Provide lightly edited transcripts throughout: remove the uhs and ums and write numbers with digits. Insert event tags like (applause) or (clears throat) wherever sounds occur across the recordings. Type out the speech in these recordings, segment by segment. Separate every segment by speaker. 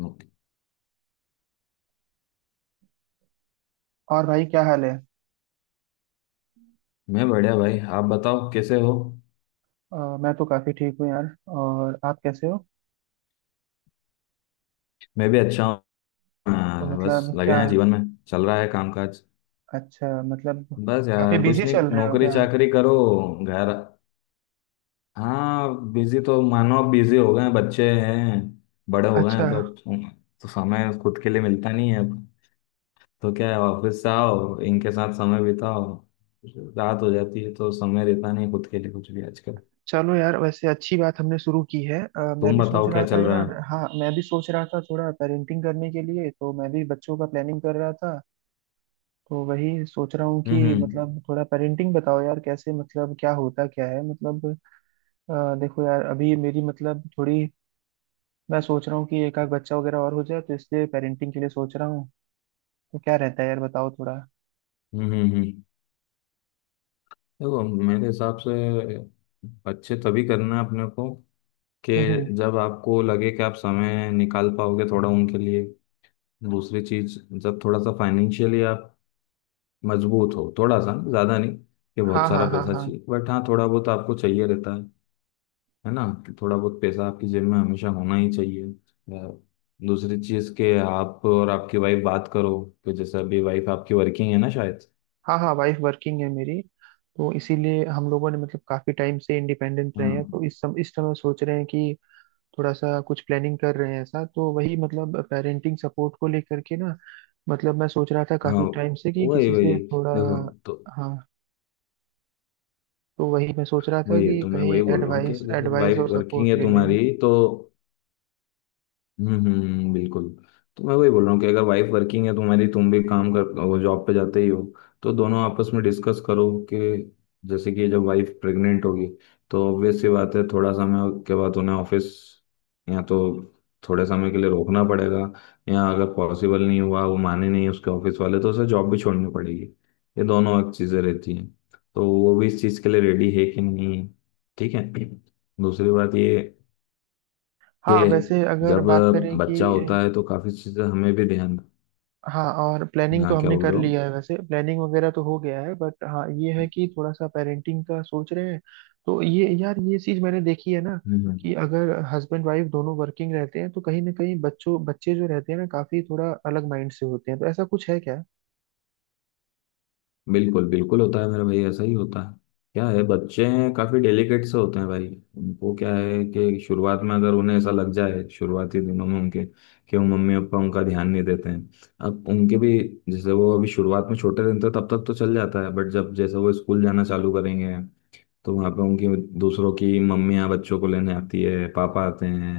Speaker 1: Okay.
Speaker 2: और भाई क्या हाल है?
Speaker 1: मैं बढ़िया भाई, आप बताओ कैसे हो।
Speaker 2: मैं तो काफी ठीक हूँ यार। और आप कैसे हो?
Speaker 1: मैं भी अच्छा हूँ।
Speaker 2: तो
Speaker 1: हाँ, बस
Speaker 2: मतलब
Speaker 1: लगे
Speaker 2: क्या?
Speaker 1: हैं जीवन में। चल रहा है कामकाज।
Speaker 2: अच्छा मतलब।
Speaker 1: बस
Speaker 2: काफी
Speaker 1: यार, कुछ
Speaker 2: बिजी
Speaker 1: नहीं,
Speaker 2: चल रहे हो
Speaker 1: नौकरी
Speaker 2: क्या?
Speaker 1: चाकरी करो। घर। हाँ, बिजी तो मानो बिजी हो गए हैं, बच्चे हैं। बड़े हो गए
Speaker 2: अच्छा।
Speaker 1: हैं तो समय खुद के लिए मिलता नहीं है अब। तो क्या है, ऑफिस से आओ, इनके साथ समय बिताओ। रात हो जाती है तो समय रहता नहीं है खुद के लिए कुछ भी आजकल।
Speaker 2: चलो यार, वैसे अच्छी बात हमने शुरू की है। मैं
Speaker 1: तुम
Speaker 2: भी सोच
Speaker 1: बताओ,
Speaker 2: रहा
Speaker 1: क्या
Speaker 2: था
Speaker 1: चल रहा है।
Speaker 2: यार। हाँ, मैं भी सोच रहा था थोड़ा पेरेंटिंग करने के लिए, तो मैं भी बच्चों का प्लानिंग कर रहा था। तो वही सोच रहा हूँ
Speaker 1: हम्म
Speaker 2: कि
Speaker 1: हम्म
Speaker 2: मतलब थोड़ा पेरेंटिंग बताओ यार, कैसे मतलब क्या होता क्या है मतलब। देखो यार, अभी मेरी मतलब थोड़ी, मैं सोच रहा हूँ कि एक आध बच्चा वगैरह और हो जाए तो इसलिए पेरेंटिंग के लिए सोच रहा हूँ। तो क्या रहता है यार बताओ थोड़ा।
Speaker 1: हम्म हम्म हम्म। देखो, मेरे हिसाब से अच्छे तभी करना है अपने को, कि
Speaker 2: हम्म।
Speaker 1: जब आपको लगे कि आप समय निकाल पाओगे थोड़ा उनके लिए। दूसरी चीज, जब थोड़ा सा फाइनेंशियली आप मजबूत हो। थोड़ा सा, ज़्यादा नहीं कि
Speaker 2: हाँ
Speaker 1: बहुत
Speaker 2: हाँ
Speaker 1: सारा
Speaker 2: हाँ
Speaker 1: पैसा
Speaker 2: हाँ।
Speaker 1: चाहिए, बट हाँ, थोड़ा बहुत आपको चाहिए रहता है। है ना, कि थोड़ा बहुत पैसा आपकी जेब में हमेशा होना ही चाहिए। या दूसरी चीज़, के आप और आपकी वाइफ बात करो कि जैसे अभी वाइफ आपकी वर्किंग है ना शायद।
Speaker 2: हाँ हाँ वाइफ वर्किंग है मेरी। तो इसीलिए हम लोगों ने मतलब काफी टाइम से इंडिपेंडेंट रहे हैं,
Speaker 1: हाँ,
Speaker 2: तो इस समय सोच रहे हैं कि थोड़ा सा कुछ प्लानिंग कर रहे हैं ऐसा। तो वही मतलब पेरेंटिंग सपोर्ट को लेकर के ना, मतलब मैं सोच रहा था
Speaker 1: हाँ,
Speaker 2: काफी टाइम से कि
Speaker 1: वही
Speaker 2: किसी
Speaker 1: वही।
Speaker 2: से थोड़ा।
Speaker 1: देखो, तो
Speaker 2: हाँ, तो वही मैं सोच रहा था
Speaker 1: वही है,
Speaker 2: कि
Speaker 1: तो मैं
Speaker 2: कहीं
Speaker 1: वही बोल रहा हूँ कि
Speaker 2: एडवाइस
Speaker 1: जैसे
Speaker 2: एडवाइस
Speaker 1: वाइफ
Speaker 2: और
Speaker 1: वर्किंग
Speaker 2: सपोर्ट
Speaker 1: है
Speaker 2: ले लें।
Speaker 1: तुम्हारी तो। बिल्कुल। तो मैं वही बोल रहा हूँ कि अगर वाइफ वर्किंग है तुम्हारी, तुम भी काम कर, वो जॉब पे जाते ही हो, तो दोनों आपस में डिस्कस करो कि जैसे कि जब वाइफ प्रेग्नेंट होगी, तो ऑब्वियस सी बात है थोड़ा समय के बाद उन्हें ऑफिस, या तो थोड़े समय के लिए रोकना पड़ेगा, या अगर पॉसिबल नहीं हुआ, वो माने नहीं उसके ऑफिस वाले, तो उसे जॉब भी छोड़नी पड़ेगी। ये दोनों एक चीज़ें रहती हैं। तो वो भी इस चीज़ के लिए रेडी है कि नहीं है। ठीक है। दूसरी बात ये कि
Speaker 2: हाँ, वैसे अगर
Speaker 1: जब
Speaker 2: बात करें कि।
Speaker 1: बच्चा होता है तो काफी चीजें हमें भी ध्यान।
Speaker 2: हाँ, और प्लानिंग तो
Speaker 1: हाँ, क्या
Speaker 2: हमने
Speaker 1: बोल
Speaker 2: कर
Speaker 1: रहे हो।
Speaker 2: लिया है, वैसे प्लानिंग वगैरह तो हो गया है, बट हाँ ये है कि थोड़ा सा पेरेंटिंग का सोच रहे हैं। तो ये यार ये चीज मैंने देखी है ना,
Speaker 1: हम्म।
Speaker 2: कि अगर हस्बैंड वाइफ दोनों वर्किंग रहते हैं तो कहीं ना कहीं बच्चों बच्चे जो रहते हैं ना काफी थोड़ा अलग माइंड से होते हैं। तो ऐसा कुछ है क्या?
Speaker 1: बिल्कुल बिल्कुल होता है मेरे भाई, ऐसा ही होता है। क्या है, बच्चे काफी डेलिकेट से होते हैं भाई। उनको क्या है कि शुरुआत में अगर उन्हें ऐसा लग जाए, शुरुआती दिनों में उनके, कि वो मम्मी पापा उनका ध्यान नहीं देते हैं। अब उनके भी, जैसे वो अभी शुरुआत में छोटे रहते हैं तब तक तो चल जाता है, बट जब जैसे वो स्कूल जाना चालू करेंगे, तो वहाँ पे उनकी, दूसरों की मम्मियाँ बच्चों को लेने आती है, पापा आते हैं,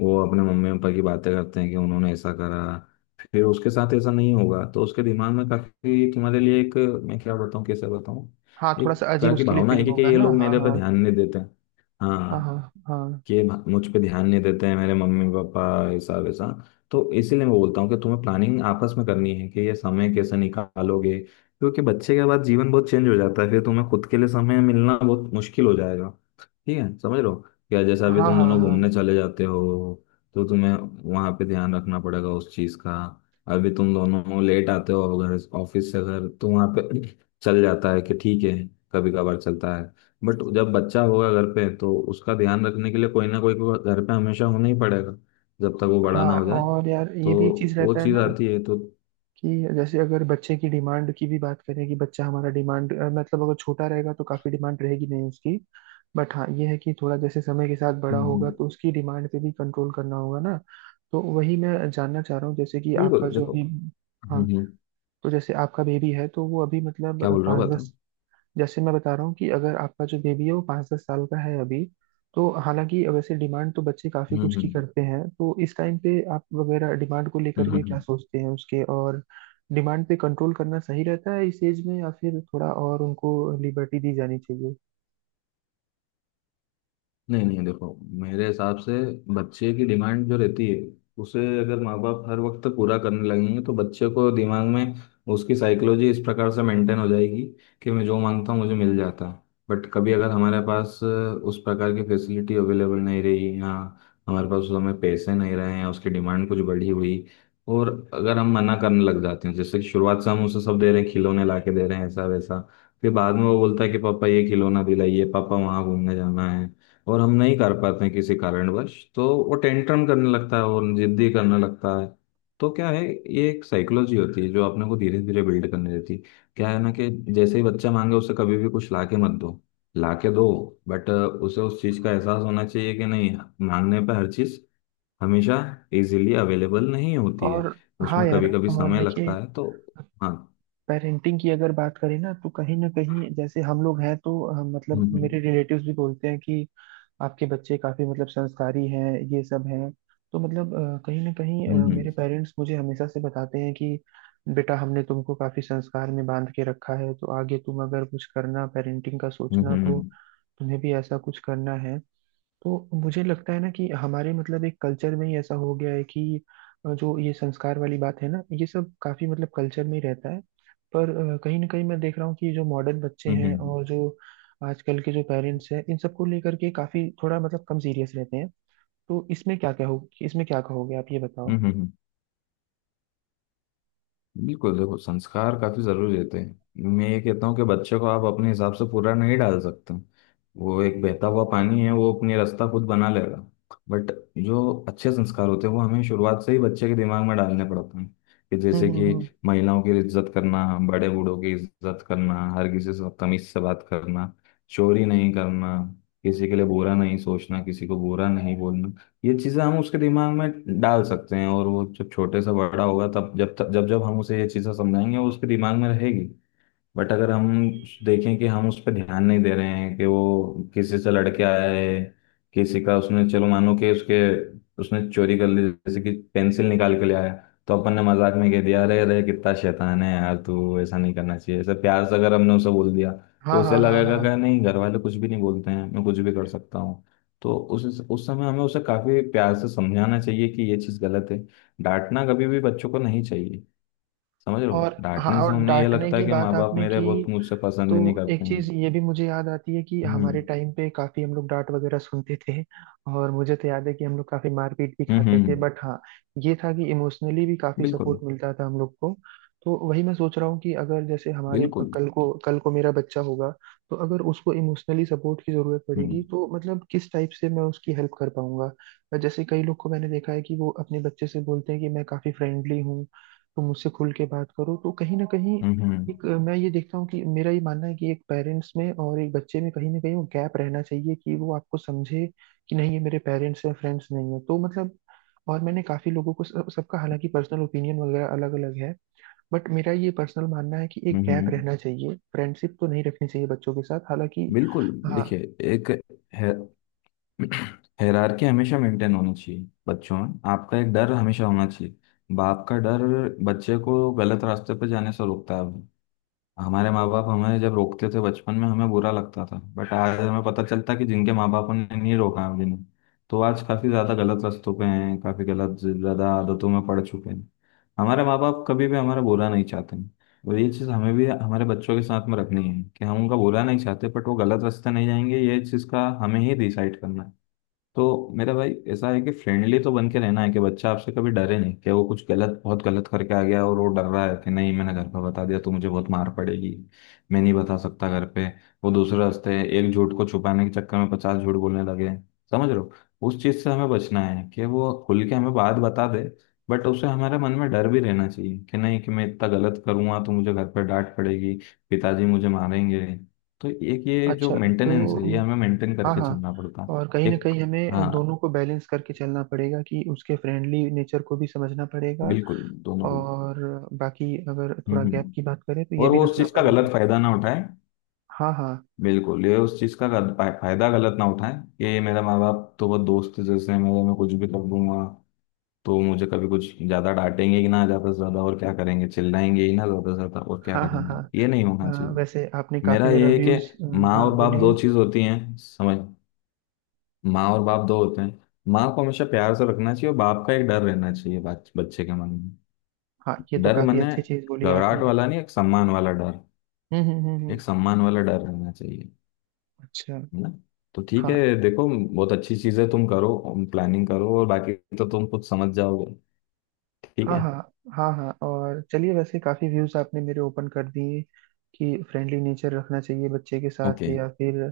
Speaker 1: वो अपने मम्मी पापा की बातें करते हैं कि उन्होंने ऐसा करा, फिर उसके साथ ऐसा नहीं होगा, तो उसके दिमाग में काफी तुम्हारे लिए एक, मैं क्या बताऊँ, कैसे बताऊँ,
Speaker 2: हाँ
Speaker 1: एक
Speaker 2: थोड़ा सा अजीब
Speaker 1: तरह की
Speaker 2: उसके लिए
Speaker 1: भावना है
Speaker 2: फीलिंग
Speaker 1: कि
Speaker 2: होगा
Speaker 1: ये
Speaker 2: ना,
Speaker 1: लोग
Speaker 2: हाँ
Speaker 1: मेरे पे
Speaker 2: हाँ।
Speaker 1: ध्यान नहीं देते।
Speaker 2: हाँ
Speaker 1: हाँ।
Speaker 2: हाँ हाँ
Speaker 1: कि मुझ पे ध्यान नहीं देते हैं मेरे मम्मी पापा, ऐसा वैसा। तो इसीलिए मैं बोलता हूँ कि तुम्हें प्लानिंग आपस में करनी है कि ये समय कैसे निकालोगे, क्योंकि बच्चे के बाद जीवन बहुत चेंज हो जाता है, फिर तुम्हें खुद के लिए समय मिलना बहुत मुश्किल हो जाएगा। ठीक है, समझ लो। या जैसे अभी
Speaker 2: हाँ
Speaker 1: तुम
Speaker 2: हाँ
Speaker 1: दोनों घूमने
Speaker 2: हाँ
Speaker 1: चले जाते हो, तो तुम्हें वहाँ पे ध्यान रखना पड़ेगा उस चीज़ का। अभी तुम दोनों लेट आते हो घर, ऑफिस से घर, तो वहाँ पे (clears throat) चल जाता है कि ठीक है, कभी कभार चलता है, बट जब बच्चा होगा घर पे तो उसका ध्यान रखने के लिए कोई ना कोई को घर पे हमेशा होना ही पड़ेगा, जब तक वो बड़ा
Speaker 2: हाँ।
Speaker 1: ना हो जाए।
Speaker 2: और यार, ये
Speaker 1: तो
Speaker 2: भी एक चीज
Speaker 1: वो
Speaker 2: रहता है
Speaker 1: चीज
Speaker 2: ना,
Speaker 1: आती है तो
Speaker 2: कि जैसे अगर बच्चे की डिमांड की भी बात करें, कि बच्चा हमारा डिमांड मतलब अगर छोटा रहेगा तो काफी डिमांड रहेगी नहीं उसकी। बट हाँ ये है कि थोड़ा जैसे समय के साथ बड़ा होगा
Speaker 1: हम्म,
Speaker 2: तो उसकी डिमांड पे भी कंट्रोल करना होगा ना। तो वही मैं जानना चाह रहा हूँ, जैसे कि आपका
Speaker 1: बिल्कुल।
Speaker 2: जो
Speaker 1: देखो,
Speaker 2: अभी।
Speaker 1: हम्म
Speaker 2: हाँ।
Speaker 1: हम्म,
Speaker 2: तो जैसे आपका बेबी है तो वो अभी मतलब
Speaker 1: क्या बोल रहा हूँ
Speaker 2: पाँच
Speaker 1: बताओ।
Speaker 2: दस। जैसे मैं बता रहा हूँ कि अगर आपका जो बेबी है वो पाँच दस साल का है अभी, तो हालांकि वैसे डिमांड तो बच्चे काफी
Speaker 1: हम्म
Speaker 2: कुछ की
Speaker 1: हम्म
Speaker 2: करते हैं, तो इस टाइम पे आप वगैरह डिमांड को लेकर के क्या
Speaker 1: हम्म।
Speaker 2: सोचते हैं उसके, और डिमांड पे कंट्रोल करना सही रहता है इस एज में या फिर थोड़ा और उनको लिबर्टी दी जानी चाहिए।
Speaker 1: नहीं नहीं, देखो, मेरे हिसाब से बच्चे की डिमांड जो रहती है, उसे अगर माँ बाप हर वक्त पूरा करने लगेंगे, तो बच्चे को दिमाग में, उसकी साइकोलॉजी इस प्रकार से मेंटेन हो जाएगी कि मैं जो मांगता हूँ मुझे मिल जाता है। बट कभी अगर हमारे पास उस प्रकार की फैसिलिटी अवेलेबल नहीं रही, या हमारे पास उस समय पैसे नहीं रहे, या उसकी डिमांड कुछ बढ़ी हुई, और अगर हम मना करने लग जाते हैं, जैसे कि शुरुआत से हम उसे सब दे रहे हैं, खिलौने ला के दे रहे हैं ऐसा वैसा, फिर बाद में वो बोलता है कि पापा ये खिलौना दिलाइए, पापा वहाँ घूमने जाना है, और हम नहीं कर पाते हैं किसी कारणवश, तो वो टेंट्रम करने लगता है और जिद्दी करने लगता है। तो क्या है, ये एक साइकोलॉजी होती है जो अपने को धीरे धीरे बिल्ड करने देती है। क्या है ना, कि जैसे ही बच्चा मांगे उसे कभी भी कुछ लाके मत दो। लाके दो, बट उसे उस चीज़ का एहसास होना चाहिए कि नहीं, मांगने पे हर चीज़ हमेशा इजीली अवेलेबल नहीं होती है,
Speaker 2: और हाँ
Speaker 1: उसमें कभी
Speaker 2: यार,
Speaker 1: कभी
Speaker 2: और
Speaker 1: समय
Speaker 2: देखिए
Speaker 1: लगता है तो। हाँ।
Speaker 2: पेरेंटिंग की अगर बात करें ना, तो कहीं ना कहीं जैसे हम लोग हैं तो मतलब
Speaker 1: हम्म
Speaker 2: मेरे रिलेटिव्स भी बोलते हैं कि आपके बच्चे काफी मतलब संस्कारी हैं ये सब हैं। तो मतलब कहीं ना कहीं
Speaker 1: हम्म हम्म
Speaker 2: मेरे पेरेंट्स मुझे हमेशा से बताते हैं कि बेटा हमने तुमको काफी संस्कार में बांध के रखा है, तो आगे तुम अगर कुछ करना पेरेंटिंग का
Speaker 1: हम्म
Speaker 2: सोचना तो
Speaker 1: हम्म
Speaker 2: तुम्हें भी ऐसा कुछ करना है। तो मुझे लगता है ना कि हमारे मतलब एक कल्चर में ही ऐसा हो गया है कि जो ये संस्कार वाली बात है ना ये सब काफी मतलब कल्चर में ही रहता है। पर कहीं ना कहीं मैं देख रहा हूँ कि जो मॉडर्न बच्चे
Speaker 1: हम्म
Speaker 2: हैं
Speaker 1: हम्म
Speaker 2: और जो आजकल के जो पेरेंट्स हैं इन सबको लेकर के काफी थोड़ा मतलब कम सीरियस रहते हैं। तो इसमें क्या क्या हो, इसमें क्या कहोगे आप, ये बताओ।
Speaker 1: हम्म। बिल्कुल, देखो, संस्कार काफी जरूरी रहते हैं। मैं ये कहता हूँ कि बच्चे को आप अपने हिसाब से पूरा नहीं डाल सकते, वो एक बहता हुआ पानी है, वो अपनी रास्ता खुद बना लेगा। बट जो अच्छे संस्कार होते हैं वो हमें शुरुआत से ही बच्चे के दिमाग में डालने पड़ते हैं, कि
Speaker 2: हम्म
Speaker 1: जैसे
Speaker 2: हम्म हम्म।
Speaker 1: कि महिलाओं की इज्जत करना, बड़े बूढ़ों की इज्जत करना, हर किसी से तमीज से बात करना, चोरी नहीं करना, किसी के लिए बुरा नहीं सोचना, किसी को बुरा नहीं बोलना। ये चीजें हम उसके दिमाग में डाल सकते हैं और वो जब छोटे से बड़ा होगा, तब, जब तक जब जब हम उसे ये चीजें समझाएंगे, वो उसके दिमाग में रहेगी। बट अगर हम देखें कि हम उस पर ध्यान नहीं दे रहे हैं कि वो किसी से लड़के आया है, किसी का उसने, चलो मानो कि उसके, उसने चोरी कर ली, जैसे कि पेंसिल निकाल के ले आया, तो अपन ने मजाक में कह दिया, अरे अरे कितना शैतान है यार तू, ऐसा नहीं करना चाहिए, ऐसे प्यार से अगर हमने उसे बोल दिया, तो
Speaker 2: हाँ
Speaker 1: उसे
Speaker 2: हाँ हाँ
Speaker 1: लगेगा
Speaker 2: हाँ।
Speaker 1: कि नहीं, घर वाले कुछ भी नहीं बोलते हैं, मैं कुछ भी कर सकता हूँ। तो उस समय हमें उसे काफी प्यार से समझाना चाहिए कि ये चीज़ गलत है। डांटना कभी भी बच्चों को नहीं चाहिए। समझ रहे हो,
Speaker 2: और हाँ,
Speaker 1: डांटने से
Speaker 2: और
Speaker 1: उन्हें ये
Speaker 2: डांटने
Speaker 1: लगता है
Speaker 2: की
Speaker 1: कि
Speaker 2: बात
Speaker 1: माँ बाप
Speaker 2: आपने
Speaker 1: मेरे
Speaker 2: की,
Speaker 1: बहुत मुझसे पसंद
Speaker 2: तो
Speaker 1: ही नहीं करते
Speaker 2: एक चीज
Speaker 1: हैं।
Speaker 2: ये भी मुझे याद आती है कि हमारे
Speaker 1: हम्म
Speaker 2: टाइम पे काफी हम लोग डांट वगैरह सुनते थे। और मुझे तो याद है कि हम लोग काफी मारपीट भी
Speaker 1: हम्म
Speaker 2: खाते
Speaker 1: हम्म,
Speaker 2: थे,
Speaker 1: हम्म।
Speaker 2: बट हाँ ये था कि इमोशनली भी काफी
Speaker 1: बिल्कुल
Speaker 2: सपोर्ट मिलता था हम लोग को। तो वही मैं सोच रहा हूँ कि अगर जैसे हमारे
Speaker 1: बिल्कुल।
Speaker 2: कल को मेरा बच्चा होगा, तो अगर उसको इमोशनली सपोर्ट की जरूरत पड़ेगी
Speaker 1: हम्म
Speaker 2: तो मतलब किस टाइप से मैं उसकी हेल्प कर पाऊंगा। जैसे कई लोग को मैंने देखा है कि वो अपने बच्चे से बोलते हैं कि मैं काफी फ्रेंडली हूँ तो मुझसे खुल के बात करो। तो कहीं ना कहीं
Speaker 1: हम्म हम्म हम्म,
Speaker 2: एक मैं ये देखता हूँ कि मेरा ये मानना है कि एक पेरेंट्स में और एक बच्चे में कहीं ना कहीं वो गैप रहना चाहिए, कि वो आपको समझे कि नहीं ये मेरे पेरेंट्स हैं फ्रेंड्स नहीं है, तो मतलब। और मैंने काफी लोगों को सबका हालांकि पर्सनल ओपिनियन वगैरह अलग अलग है। बट मेरा ये पर्सनल मानना है कि एक
Speaker 1: हम्म,
Speaker 2: गैप
Speaker 1: हम्म।
Speaker 2: रहना चाहिए, फ्रेंडशिप तो नहीं रखनी चाहिए बच्चों के साथ हालांकि।
Speaker 1: बिल्कुल,
Speaker 2: हाँ।
Speaker 1: देखिए, एक है, हायरार्की हमेशा मेंटेन होनी चाहिए। बच्चों में आपका एक डर हमेशा होना चाहिए, बाप का डर। बच्चे को गलत रास्ते पर जाने से रोकता है। हमारे माँ बाप हमें जब रोकते थे बचपन में, हमें बुरा लगता था, बट आज हमें पता चलता कि जिनके माँ बापों ने नहीं रोका है जिन्हें, तो आज काफी ज्यादा गलत रास्तों पे हैं, काफी गलत ज्यादा आदतों में पड़ चुके हैं। हमारे माँ बाप कभी भी हमारा बुरा नहीं चाहते हैं, और ये चीज़ हमें भी हमारे बच्चों के साथ में रखनी है कि हम उनका बुरा नहीं चाहते, बट वो गलत रास्ते नहीं जाएंगे ये चीज़ का हमें ही डिसाइड करना है। तो मेरा भाई ऐसा है कि फ्रेंडली तो बन के रहना है कि बच्चा आपसे कभी डरे नहीं, कि वो कुछ गलत, बहुत गलत करके आ गया और वो डर रहा है कि नहीं, मैंने घर पर बता दिया तो मुझे बहुत मार पड़ेगी, मैं नहीं बता सकता घर पे, वो दूसरे रास्ते, एक झूठ को छुपाने के चक्कर में पचास झूठ बोलने लगे। समझ रहे हो, उस चीज से हमें बचना है कि वो खुल के हमें बात बता दे। बट उसे हमारे मन में डर भी रहना चाहिए कि नहीं कि मैं इतना गलत करूंगा तो मुझे घर पर डांट पड़ेगी, पिताजी मुझे मारेंगे। तो एक ये जो
Speaker 2: अच्छा।
Speaker 1: मेंटेनेंस है
Speaker 2: तो
Speaker 1: ये हमें मेंटेन
Speaker 2: हाँ
Speaker 1: करके
Speaker 2: हाँ,
Speaker 1: चलना पड़ता
Speaker 2: और कहीं
Speaker 1: है
Speaker 2: ना
Speaker 1: एक।
Speaker 2: कहीं हमें दोनों
Speaker 1: हाँ,
Speaker 2: को बैलेंस करके चलना पड़ेगा कि उसके फ्रेंडली नेचर को भी समझना पड़ेगा।
Speaker 1: बिल्कुल, दोनों को।
Speaker 2: और बाकी अगर
Speaker 1: हम्म
Speaker 2: थोड़ा गैप
Speaker 1: हम्म।
Speaker 2: की बात करें तो ये
Speaker 1: और
Speaker 2: भी
Speaker 1: वो उस
Speaker 2: रखना
Speaker 1: चीज का
Speaker 2: पड़ेगा।
Speaker 1: गलत फायदा ना उठाए।
Speaker 2: हाँ हाँ
Speaker 1: बिल्कुल, ये उस चीज का फायदा गलत ना उठाए कि ये मेरा माँ बाप तो बहुत दोस्त है जैसे हैं, मेरे, मैं कुछ भी कर दूंगा, तो मुझे कभी कुछ ज्यादा डांटेंगे ही ना, ज्यादा से ज्यादा और क्या करेंगे, चिल्लाएंगे ही ना, ज्यादा से ज्यादा और क्या
Speaker 2: हाँ हाँ
Speaker 1: करेंगे,
Speaker 2: हाँ।
Speaker 1: ये नहीं होना चाहिए।
Speaker 2: वैसे आपने काफी
Speaker 1: मेरा
Speaker 2: मेरा
Speaker 1: ये है कि
Speaker 2: व्यूज।
Speaker 1: माँ
Speaker 2: हाँ
Speaker 1: और बाप
Speaker 2: बोलिए।
Speaker 1: दो चीज होती हैं, समझ। माँ और बाप दो होते हैं। माँ को हमेशा प्यार से रखना चाहिए, और बाप का एक डर रहना चाहिए बच्चे के मन में।
Speaker 2: हाँ ये तो
Speaker 1: डर
Speaker 2: काफी
Speaker 1: मैंने,
Speaker 2: अच्छी चीज बोली आपने।
Speaker 1: घबराहट वाला नहीं, एक सम्मान वाला डर। एक
Speaker 2: हम्म।
Speaker 1: सम्मान वाला डर रहना चाहिए।
Speaker 2: अच्छा।
Speaker 1: है ना। तो ठीक है,
Speaker 2: हाँ
Speaker 1: देखो, बहुत अच्छी चीज है, तुम करो, प्लानिंग करो, और बाकी तो तुम कुछ समझ जाओगे। ठीक
Speaker 2: हाँ
Speaker 1: है।
Speaker 2: हाँ हाँ हाँ, और चलिए वैसे काफी व्यूज आपने मेरे ओपन कर दिए कि फ्रेंडली नेचर रखना चाहिए बच्चे के साथ
Speaker 1: ओके।
Speaker 2: या फिर।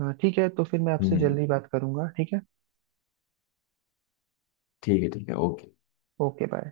Speaker 2: ठीक है, तो फिर मैं आपसे
Speaker 1: हम्म।
Speaker 2: जल्दी बात करूंगा, ठीक है?
Speaker 1: ठीक है, ठीक है, ओके।
Speaker 2: Okay bye.